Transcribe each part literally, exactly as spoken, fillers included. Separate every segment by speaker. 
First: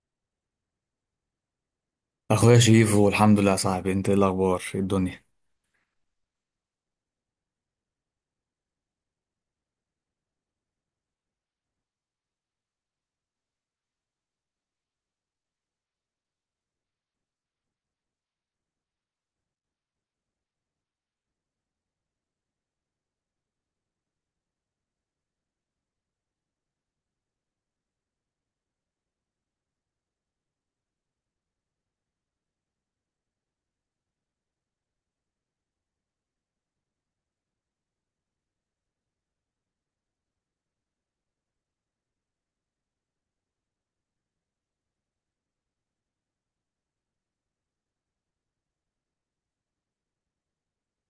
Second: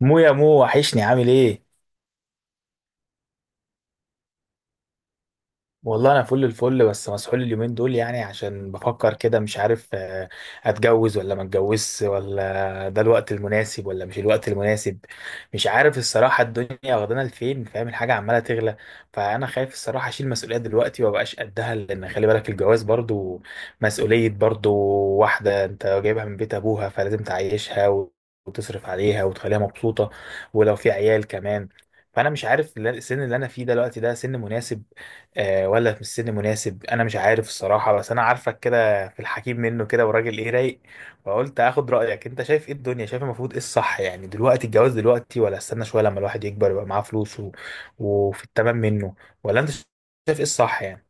Speaker 1: مو يا مو وحشني، عامل ايه؟
Speaker 2: اخويا شريفو، الحمد لله يا صاحبي. انت ايه الاخبار؟ ايه الدنيا؟
Speaker 1: والله انا فل الفل، بس مسحول اليومين دول يعني عشان بفكر كده مش عارف آه، اتجوز ولا ما اتجوزش، ولا ده الوقت المناسب ولا مش الوقت المناسب. مش عارف الصراحة، الدنيا واخدانا لفين، فاهم الحاجة عمالة تغلى. فانا خايف الصراحة اشيل مسؤولية دلوقتي ومبقاش قدها، لان خلي بالك الجواز برضو مسؤولية. برضو واحدة انت جايبها من بيت ابوها فلازم تعيشها و- وتصرف عليها وتخليها مبسوطة، ولو في عيال كمان. فانا مش عارف، لا- السن اللي انا فيه دلوقتي ده سن مناسب آه، ولا في السن مناسب. انا مش عارف الصراحه، بس انا عارفك كده في الحكيم منه كده وراجل ايه رايق. فقلت اخد رايك، انت شايف ايه الدنيا؟ شايف المفروض ايه الصح يعني؟ دلوقتي الجواز دلوقتي ولا استنى شويه لما الواحد يكبر يبقى معاه فلوس و... وفي التمام منه، ولا انت شايف ايه الصح يعني؟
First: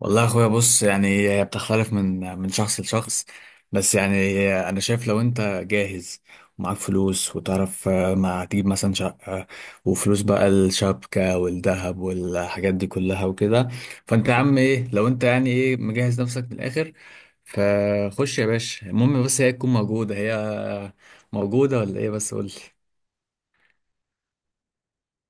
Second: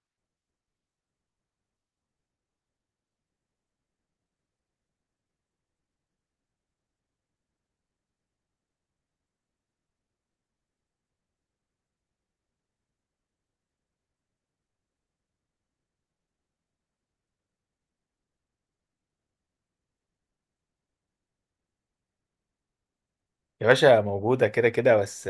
Speaker 2: والله يا اخويا بص، يعني هي بتختلف من من شخص لشخص. بس يعني انا شايف لو انت جاهز ومعاك فلوس وتعرف آه، ما تجيب مثلا شقة، وفلوس بقى الشبكة والذهب والحاجات دي كلها وكده. فانت يا عم ايه، لو انت يعني ايه مجهز نفسك من الاخر، فخش يا باشا. المهم بس هي تكون موجودة، هي موجودة ولا ايه؟ بس قولي.
Speaker 1: يا باشا، موجودة كده كده. بس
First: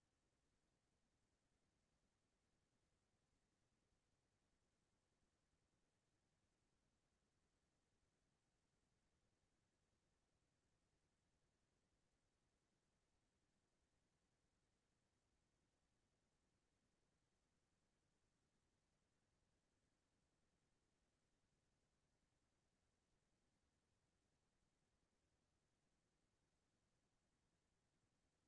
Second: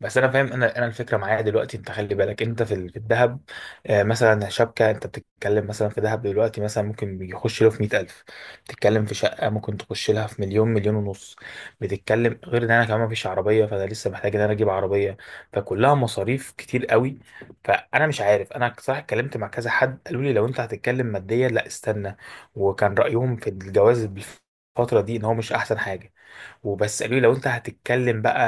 Speaker 1: بس أنا فاهم، أنا أنا الفكرة معايا دلوقتي، أنت خلي بالك أنت في ال- في الذهب. آه، مثلا شبكة، أنت بتتكلم مثلا في ذهب دلوقتي مثلا ممكن يخش له في مية ألف. بتتكلم في شقة ممكن تخش لها في مليون، مليون ونص. بتتكلم غير إن أنا كمان مفيش عربية، فأنا لسه محتاج إن أنا أجيب عربية. فكلها مصاريف كتير قوي. فأنا مش عارف، أنا صراحة اتكلمت مع كذا حد قالوا لي لو أنت هتتكلم ماديا، لا استنى. وكان رأيهم في الجواز بالفترة دي إن هو مش أحسن حاجة. وبس قالوا لي لو انت هتتكلم بقى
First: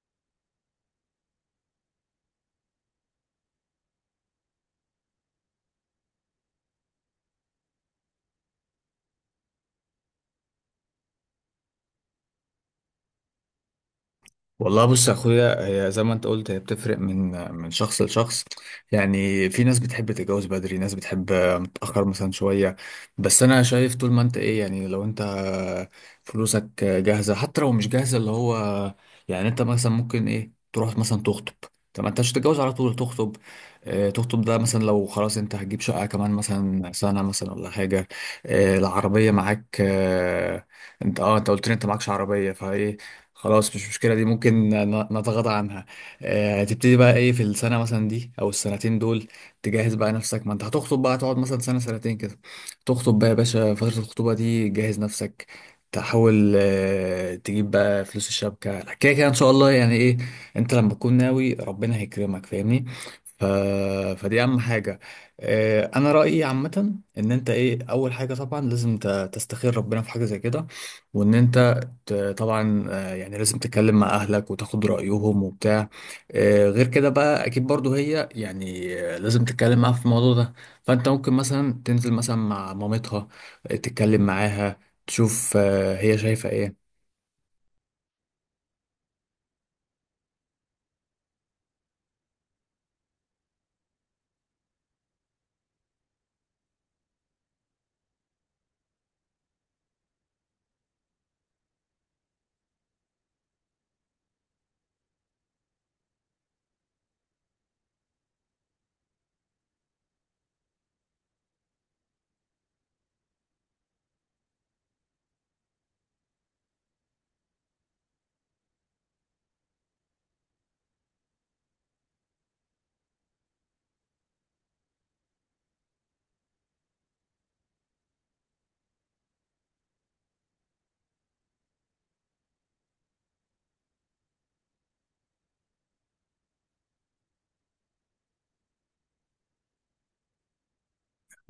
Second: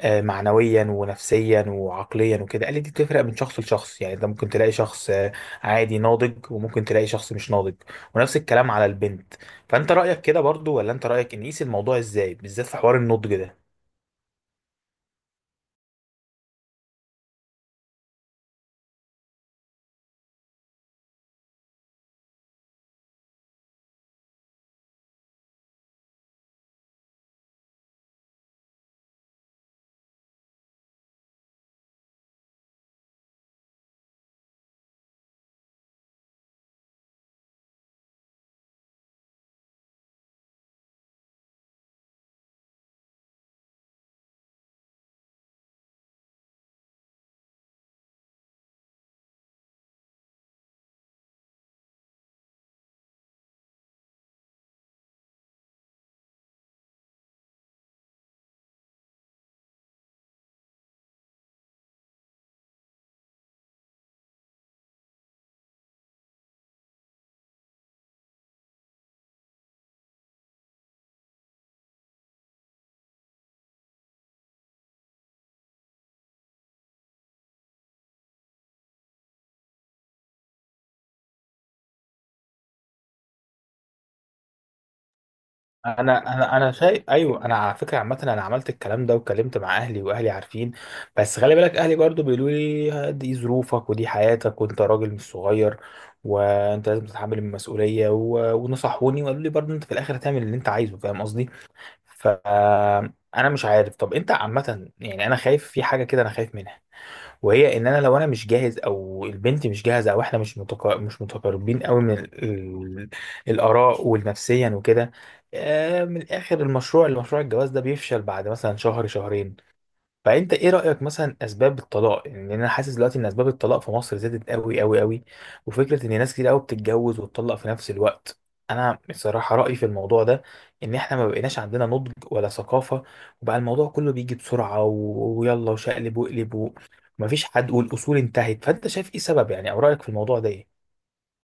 Speaker 1: آه، معنويا ونفسيا وعقليا وكده، قال لي دي بتفرق من شخص لشخص. يعني انت ممكن تلاقي شخص آه، عادي ناضج، وممكن تلاقي شخص مش ناضج، ونفس الكلام على البنت. فانت رأيك كده برضو، ولا انت رأيك ان نقيس الموضوع ازاي بالذات في حوار النضج ده؟
Speaker 2: والله بص يا اخويا، هي زي ما انت قلت هي بتفرق من من شخص لشخص. يعني في ناس بتحب تتجوز بدري، ناس بتحب متأخر مثلا شوية. بس انا شايف طول ما انت ايه يعني، لو انت فلوسك جاهزة، حتى لو مش جاهزة اللي هو يعني انت مثلا ممكن ايه تروح مثلا تخطب. طب ما انت مش هتتجوز على طول، تخطب. آه، تخطب ده مثلا لو خلاص انت هتجيب شقة كمان مثلا سنة مثلا ولا حاجة. آه، العربية معاك. آه، انت اه انت قلت لي انت معكش عربية فايه. خلاص مش مشكلة، دي ممكن ن- نتغاضى عنها. آه، تبتدي بقى ايه في السنة مثلا دي او السنتين دول. تجهز بقى نفسك، ما انت هتخطب بقى، تقعد مثلا سنة سنتين كده. تخطب بقى يا باشا. فترة الخطوبة دي جهز نفسك، تحاول آه، تجيب بقى فلوس الشبكة كده كده، ان شاء الله يعني ايه. انت لما تكون ناوي ربنا هيكرمك، فاهمني. ف... فدي اهم حاجة. آه، انا رأيي عامة ان انت ايه، اول حاجة طبعا لازم ت- تستخير ربنا في حاجة زي كده. وان انت آه، طبعا آه، يعني لازم تتكلم مع اهلك وتاخد رايهم وبتاع. آه، غير كده بقى اكيد برضو هي يعني آه، لازم تتكلم معاها في الموضوع ده. فانت ممكن مثلا تنزل مثلا مع مامتها، آه، تتكلم معاها، تشوف آه، هي
Speaker 1: انا
Speaker 2: شايفه
Speaker 1: انا انا
Speaker 2: ايه.
Speaker 1: شايف، ايوه، انا على فكره عامه انا عملت الكلام ده واتكلمت مع اهلي واهلي عارفين. بس خلي بالك اهلي برضو بيقولوا لي دي ظروفك ودي حياتك وانت راجل مش صغير، وانت لازم تتحمل المسؤوليه و... ونصحوني وقالوا لي برضو انت في الاخر هتعمل اللي انت عايزه، فاهم قصدي. فانا مش عارف، طب انت عامه يعني انا خايف في حاجه كده، انا خايف منها. وهي ان انا لو انا مش جاهز او البنت مش جاهزه او احنا مش متقا... مش متقاربين قوي من ال... ال... الاراء والنفسيا وكده. آه من الاخر، المشروع المشروع الجواز ده بيفشل بعد مثلا شهر شهرين. فانت ايه رايك مثلا اسباب الطلاق؟ يعني لأن انا حاسس دلوقتي ان اسباب الطلاق في مصر زادت قوي قوي قوي. وفكره ان ناس كتير قوي بتتجوز وتطلق في نفس الوقت. انا بصراحه رايي في الموضوع ده ان احنا ما بقيناش عندنا نضج ولا ثقافه، وبقى الموضوع كله بيجي بسرعه و- ويلا وشقلب وقلب ومفيش حد، والاصول انتهت. فانت شايف ايه سبب يعني، او رايك في الموضوع ده ايه؟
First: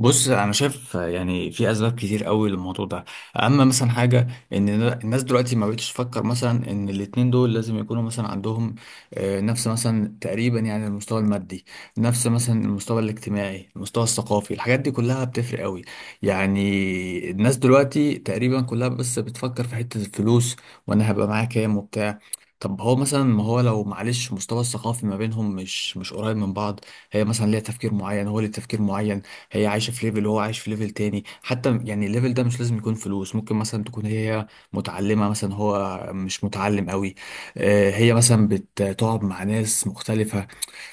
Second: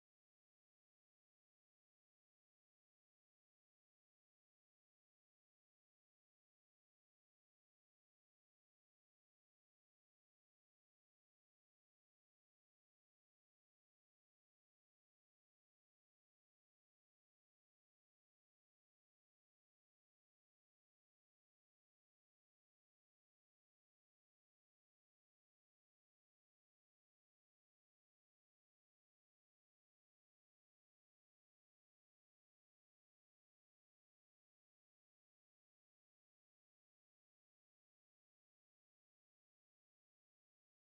Speaker 2: بص، انا شايف يعني في اسباب كتير قوي للموضوع ده. اما مثلا حاجه، ان الناس دلوقتي ما بقتش تفكر مثلا ان الاتنين دول لازم يكونوا مثلا عندهم آه، نفس مثلا تقريبا يعني المستوى المادي، نفس مثلا المستوى الاجتماعي، المستوى الثقافي، الحاجات دي كلها بتفرق قوي. يعني الناس دلوقتي تقريبا كلها بس بتفكر في حته الفلوس، وانا هبقى معايا كام وبتاع. طب هو مثلا ما هو لو معلش مستوى الثقافي ما بينهم مش مش قريب من بعض، هي مثلا ليها تفكير معين، هو ليه تفكير معين. هي عايشة في ليفل وهو عايش في ليفل تاني، حتى يعني الليفل ده مش لازم يكون فلوس، ممكن مثلا تكون هي متعلمة مثلا هو مش متعلم قوي. آه، هي مثلا بتقعد مع ناس مختلفة.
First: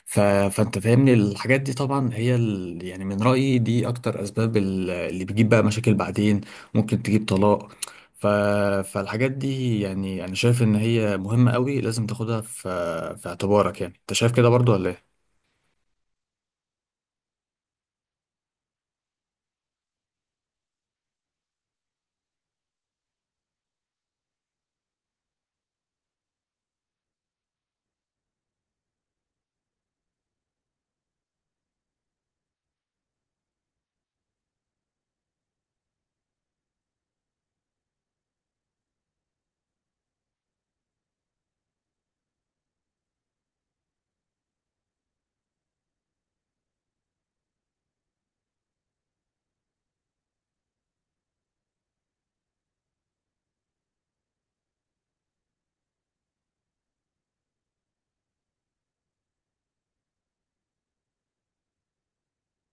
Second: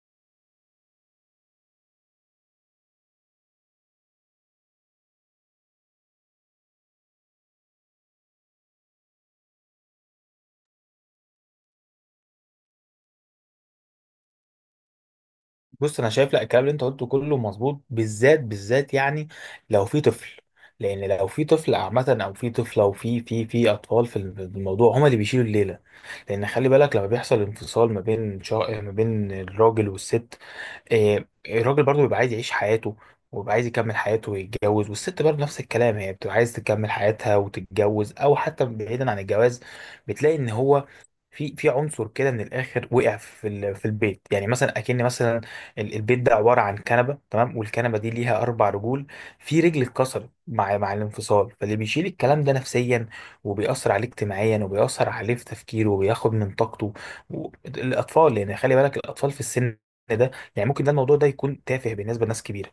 Speaker 2: ف... فانت فاهمني، الحاجات دي طبعا هي ال... يعني من رأيي دي اكتر اسباب ال- اللي بتجيب بقى مشاكل بعدين، ممكن تجيب طلاق. ف... فالحاجات دي يعني انا شايف ان هي مهمة قوي، لازم تاخدها في في اعتبارك. يعني انت شايف كده برضو ولا إيه؟
Speaker 1: بص، انا شايف لا، الكلام اللي انت قلته كله مظبوط، بالذات بالذات يعني لو في طفل. لان لو في طفل عامه، او في طفله، او في في في اطفال في الموضوع، هما اللي بيشيلوا الليله. لان خلي بالك لما بيحصل انفصال ما بين شا... ما بين الراجل والست. آه، الراجل برضه بيبقى عايز يعيش حياته، وبيبقى عايز يكمل حياته ويتجوز، والست برضه نفس الكلام هي بتبقى عايز تكمل حياتها وتتجوز، او حتى بعيدا عن الجواز. بتلاقي ان هو في في عنصر كده من الاخر وقع في ال- في البيت، يعني مثلا اكن مثلا ال- البيت ده عباره عن كنبه، تمام، والكنبه دي ليها اربع رجول، في رجل اتكسرت مع مع الانفصال، فاللي بيشيل الكلام ده نفسيا، وبيأثر عليه اجتماعيا، وبيأثر عليه في تفكيره، وبياخد من طاقته و- الاطفال، يعني خلي بالك الاطفال في السن ده. يعني ممكن ده الموضوع ده يكون تافه بالنسبه لناس كبيره،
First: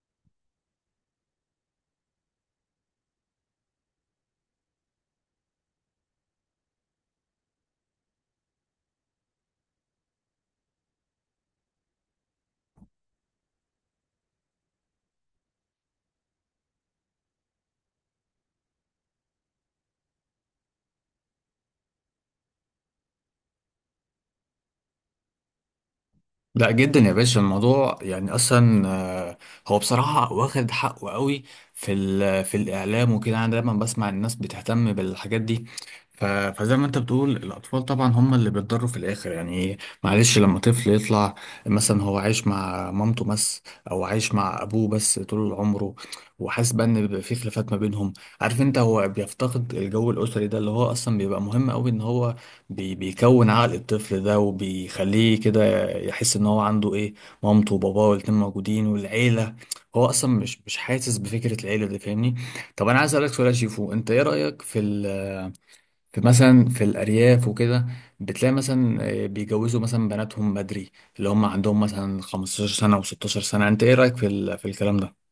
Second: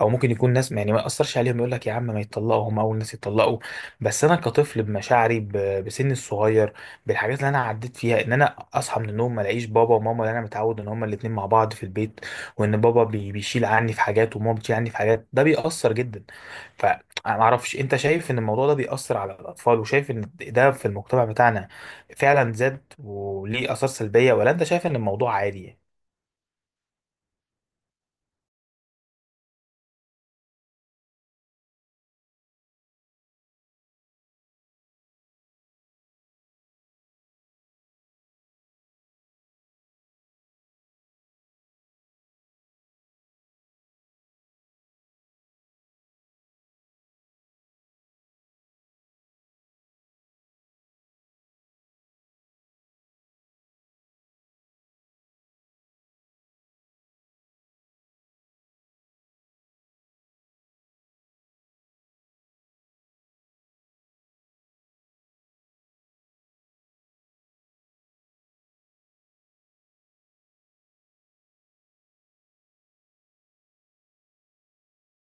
Speaker 1: او ممكن يكون ناس يعني ما ياثرش عليهم، يقول لك يا عم ما يتطلقوا، هم اول ناس يتطلقوا. بس انا كطفل، بمشاعري، ب- بسني الصغير، بالحاجات اللي انا عديت فيها، ان انا اصحى من النوم ما الاقيش بابا وماما، اللي انا متعود ان هما الاتنين مع بعض في البيت. وان بابا بي- بيشيل عني في حاجات، وماما بتشيل عني في حاجات، ده بيأثر جدا. فانا ما اعرفش، انت شايف ان الموضوع ده بيأثر على الاطفال، وشايف ان ده في المجتمع بتاعنا فعلا زاد وليه آثار سلبية، ولا انت شايف ان الموضوع عادي يعني؟
Speaker 2: لا جدا يا باشا، الموضوع يعني اصلا آه، هو بصراحه واخد حقه قوي في ال- في الاعلام وكده، انا دايما بسمع الناس بتهتم بالحاجات دي. ف- فزي ما انت بتقول، الاطفال طبعا هم اللي بيتضروا في الاخر يعني. معلش لما طفل يطلع مثلا هو عايش مع مامته بس، او عايش مع ابوه بس طول عمره، وحاسس بقى ان بيبقى في خلافات ما بينهم. عارف انت، هو بيفتقد الجو الاسري ده، اللي هو اصلا بيبقى مهم قوي ان هو بي بيكون عقل الطفل ده وبيخليه كده يحس ان هو عنده ايه، مامته وباباه والاتنين موجودين والعيله. هو اصلا مش مش حاسس بفكره العيله دي، فاهمني. طب انا عايز اسالك سؤال يا شيفو، انت ايه رايك في ال في مثلا في الارياف وكده. بتلاقي مثلا آه، بيجوزوا مثلا بناتهم بدري، اللي هم عندهم مثلا خمسة عشر سنه و16 سنه، انت ايه رايك في ال في الكلام ده؟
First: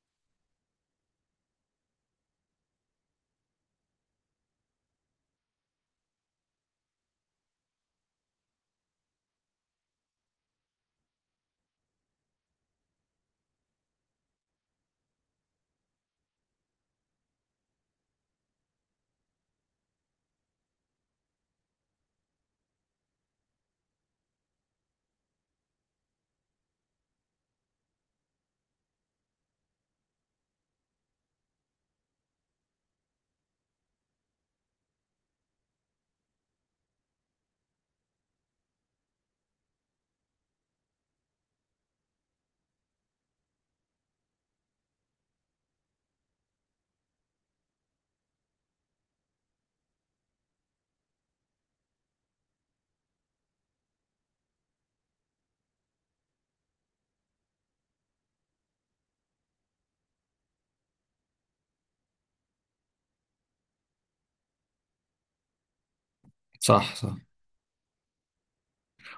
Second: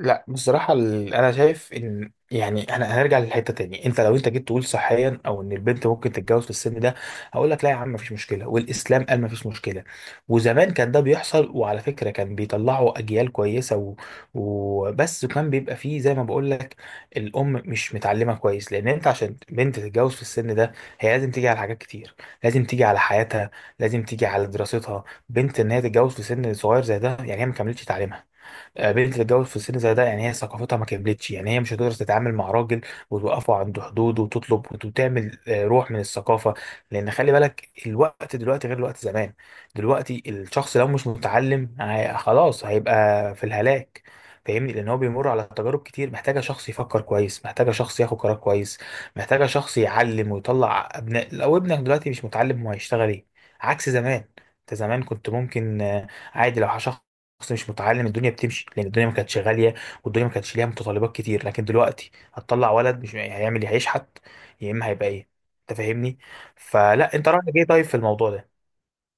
Speaker 1: لا بصراحة ال- أنا شايف إن يعني أنا هنرجع للحتة تاني. أنت لو أنت جيت تقول صحيا أو إن البنت ممكن تتجوز في السن ده، هقول لك لا يا عم مفيش مشكلة، والإسلام قال مفيش مشكلة، وزمان كان ده بيحصل، وعلى فكرة كان بيطلعوا أجيال كويسة و- وبس كان بيبقى فيه زي ما بقول لك، الأم مش متعلمة كويس. لأن أنت عشان بنت تتجوز في السن ده هي لازم تيجي على حاجات كتير، لازم تيجي على حياتها، لازم تيجي على دراستها. بنت إن هي تتجوز في سن صغير زي ده يعني هي ما كملتش تعليمها، قابلت تتجوز في السن زي ده يعني هي ثقافتها ما كملتش، يعني هي مش هتقدر تتعامل مع راجل وتوقفه عند حدوده وتطلب وت- وتعمل آه، روح من الثقافه. لان خلي بالك الوقت دلوقتي غير الوقت زمان، دلوقتي الشخص لو مش متعلم هي- خلاص هيبقى في الهلاك، فاهمني. لان هو بيمر على تجارب كتير، محتاجه شخص يفكر كويس، محتاجه شخص ياخد قرار كويس، محتاجه شخص يعلم ويطلع ابناء. لو ابنك دلوقتي مش متعلم هو هيشتغل ايه؟ عكس زمان، انت زمان كنت ممكن آه، عادي لو شخص شخص مش متعلم الدنيا بتمشي، لان الدنيا ما كانتش غاليه، والدنيا ما كانتش ليها متطلبات كتير. لكن دلوقتي هتطلع ولد مش هيعمل إيه؟ هيشحت، يا اما هيبقى ايه، انت فاهمني.
Speaker 2: صح
Speaker 1: فلا
Speaker 2: صح.
Speaker 1: انت رايك ايه طيب في الموضوع ده؟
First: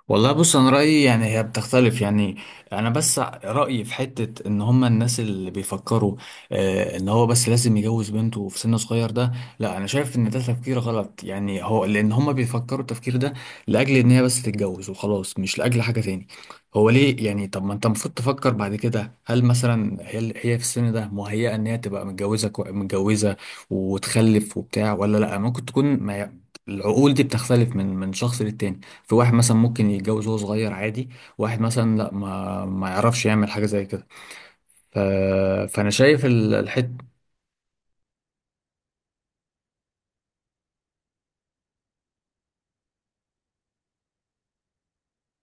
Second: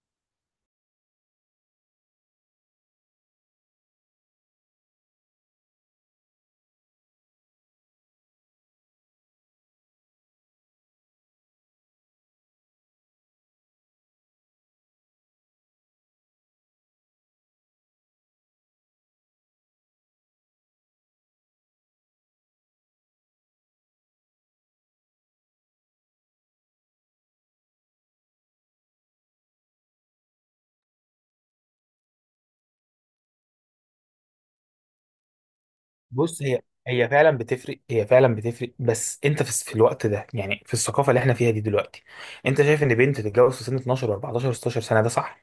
Speaker 2: والله بص، انا رايي يعني هي بتختلف يعني. انا بس رايي في حته، ان هم الناس اللي بيفكروا آه ان هو بس لازم يجوز بنته في سن صغير ده، لا انا شايف ان ده تفكير غلط يعني، هو لان هم بيفكروا التفكير ده لاجل ان هي بس تتجوز وخلاص، مش لاجل حاجه تاني. هو ليه يعني، طب ما انت المفروض تفكر بعد كده، هل مثلا هي هي في السن ده مهيئه ان هي تبقى متجوزه كو- متجوزه وتخلف وبتاع ولا لا، ممكن تكون ما ي- العقول دي بتختلف من من شخص للتاني. في واحد مثلا ممكن يتجوز وهو صغير عادي، واحد مثلا لا، ما ما يعرفش يعمل حاجة زي كده. ف... فأنا شايف
Speaker 1: بص،
Speaker 2: ال-
Speaker 1: هي
Speaker 2: الحت
Speaker 1: هي فعلا بتفرق هي فعلا بتفرق بس انت في في الوقت ده يعني في الثقافه اللي احنا فيها دي دلوقتي، انت شايف ان بنت تتجوز في سن اتناشر و14 و16 سنه ده صح؟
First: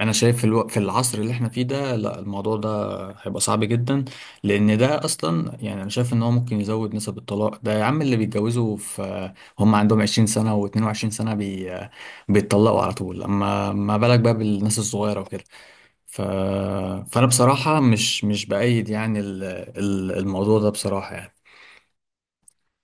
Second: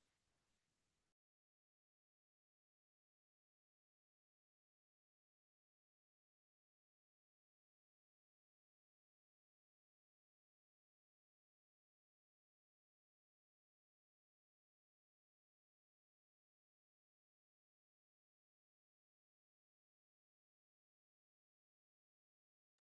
Speaker 2: أنا شايف في, الو... في العصر اللي احنا فيه ده، لا الموضوع ده هيبقى صعب جدا. لأن ده أصلا، يعني أنا شايف إن هو ممكن يزود نسب الطلاق ده، يا عم اللي بيتجوزوا في هم عندهم عشرين سنة و22 سنة بي... بيتطلقوا على طول، أما ما بالك بقى بالناس الصغيرة وكده. ف... فأنا بصراحة مش مش بأيد يعني ال... ال- الموضوع ده بصراحة يعني.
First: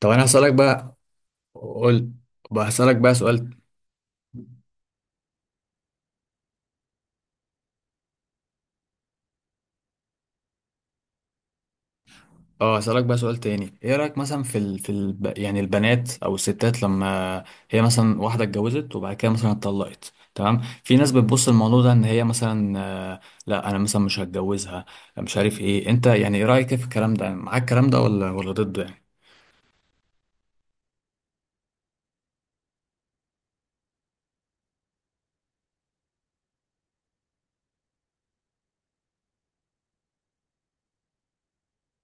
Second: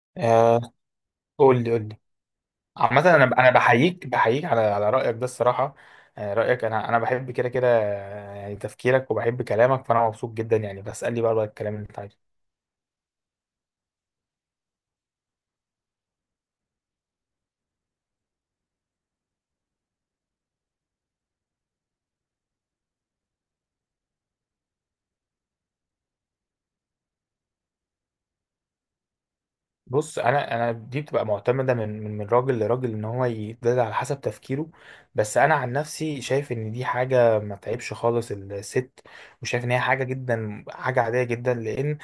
Speaker 2: طب انا هسألك
Speaker 1: آه،
Speaker 2: بقى،
Speaker 1: قول لي قول لي.
Speaker 2: قلت بقى هسألك
Speaker 1: عامة،
Speaker 2: بقى
Speaker 1: انا
Speaker 2: سؤال.
Speaker 1: انا بحييك بحييك على على رأيك ده الصراحة، آه، رأيك، انا انا بحب كده كده، آه، يعني تفكيرك، وبحب كلامك، فانا مبسوط جدا، يعني بسألني بقى بقى الكلام اللي انت عايزه.
Speaker 2: اه هسألك بقى سؤال تاني، ايه رأيك مثلا في ال... في ال... يعني البنات او الستات لما هي مثلا واحدة اتجوزت وبعد كده مثلا اتطلقت، تمام. في ناس بتبص الموضوع ده ان هي مثلا آه، لا، انا مثلا مش هتجوزها، مش عارف ايه. انت يعني ايه رأيك في الكلام ده؟ معاك الكلام ده ولا ولا ضده يعني؟
Speaker 1: بص، انا انا دي بتبقى معتمده من من من راجل لراجل، ان هو يتداد على حسب تفكيره. بس انا عن نفسي شايف ان دي حاجه ما تعيبش خالص الست، وشايف ان هي حاجه جدا حاجه عاديه جدا، لان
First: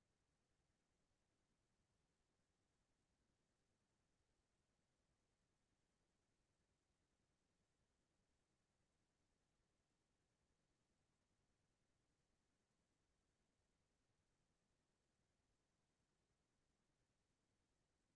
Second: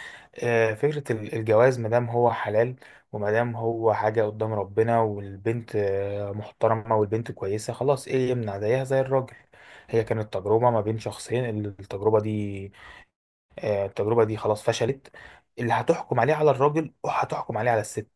Speaker 1: آه، فكره ال- الجواز ما دام هو حلال، وما دام هو حاجه قدام ربنا، والبنت آه، محترمه، والبنت كويسه خلاص، ايه يمنع، زيها زي الراجل. هي كانت تجربه ما بين شخصين. التجربه دي آه، التجربة دي خلاص فشلت، اللي هتحكم عليه على الراجل، وهتحكم عليه على الست.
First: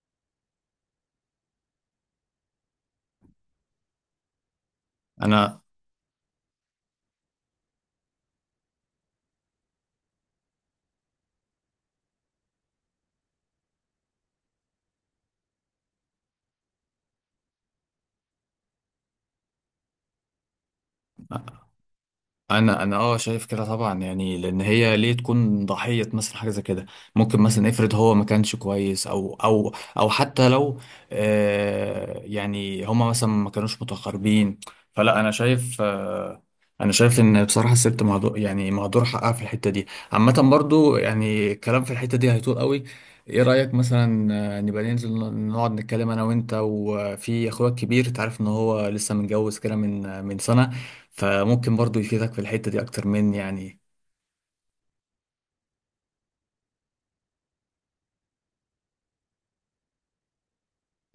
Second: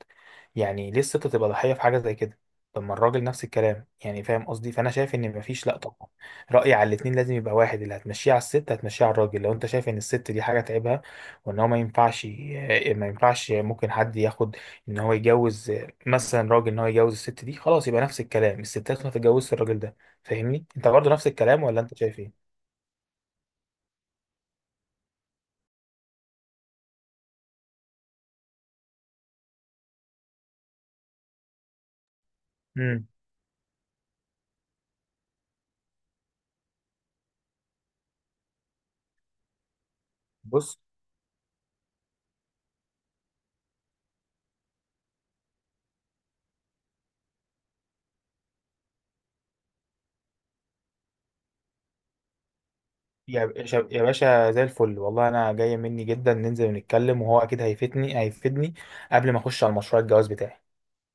Speaker 1: يعني ليه الست تبقى ضحية في حاجة زي كده؟ طب ما الراجل نفس الكلام يعني، فاهم قصدي. فأنا شايف إن
Speaker 2: انا
Speaker 1: مفيش، لأ طبعا. رأيي على الاتنين لازم يبقى واحد، اللي هتمشيه على الست هتمشيه على الراجل. لو أنت شايف إن الست دي حاجة تعبها، وإن هو ما ينفعش ي- ما ينفعش، ممكن حد ياخد إن هو يجوز آه، مثلا راجل إن هو يجوز الست دي خلاص، يبقى نفس الكلام الستات ما تتجوزش الراجل ده. فاهمني، أنت برضه نفس الكلام ولا أنت شايف إيه؟
Speaker 2: انا انا اه شايف كده طبعا يعني، لان هي ليه تكون ضحيه مثلا حاجه زي كده. ممكن مثلا افرض هو ما كانش كويس، او او او حتى لو آه يعني
Speaker 1: مم.
Speaker 2: هما مثلا ما كانوش متقاربين. فلا انا شايف آه انا شايف ان بصراحه الست مهدور، يعني مهدور حقها في الحته دي. عامه
Speaker 1: بص،
Speaker 2: برضو يعني الكلام في الحته دي هيطول قوي. ايه رايك مثلا، آه، نبقى ننزل، نقعد نتكلم انا وانت وفي اخويا الكبير. تعرف ان هو لسه متجوز كده من من سنه، فممكن برضو يفيدك في الحتة دي أكتر مني
Speaker 1: يا
Speaker 2: يعني.
Speaker 1: باشا يا باشا زي الفل، والله انا جايه مني جدا، ننزل ونتكلم وهو اكيد هيفيدني هيفيدني، قبل ما اخش على مشروع الجواز بتاعي.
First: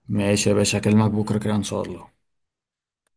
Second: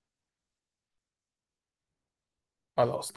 Speaker 2: ماشي يا باشا، هكلمك بكرة كده إن شاء الله.
Speaker 1: خلاص تمام.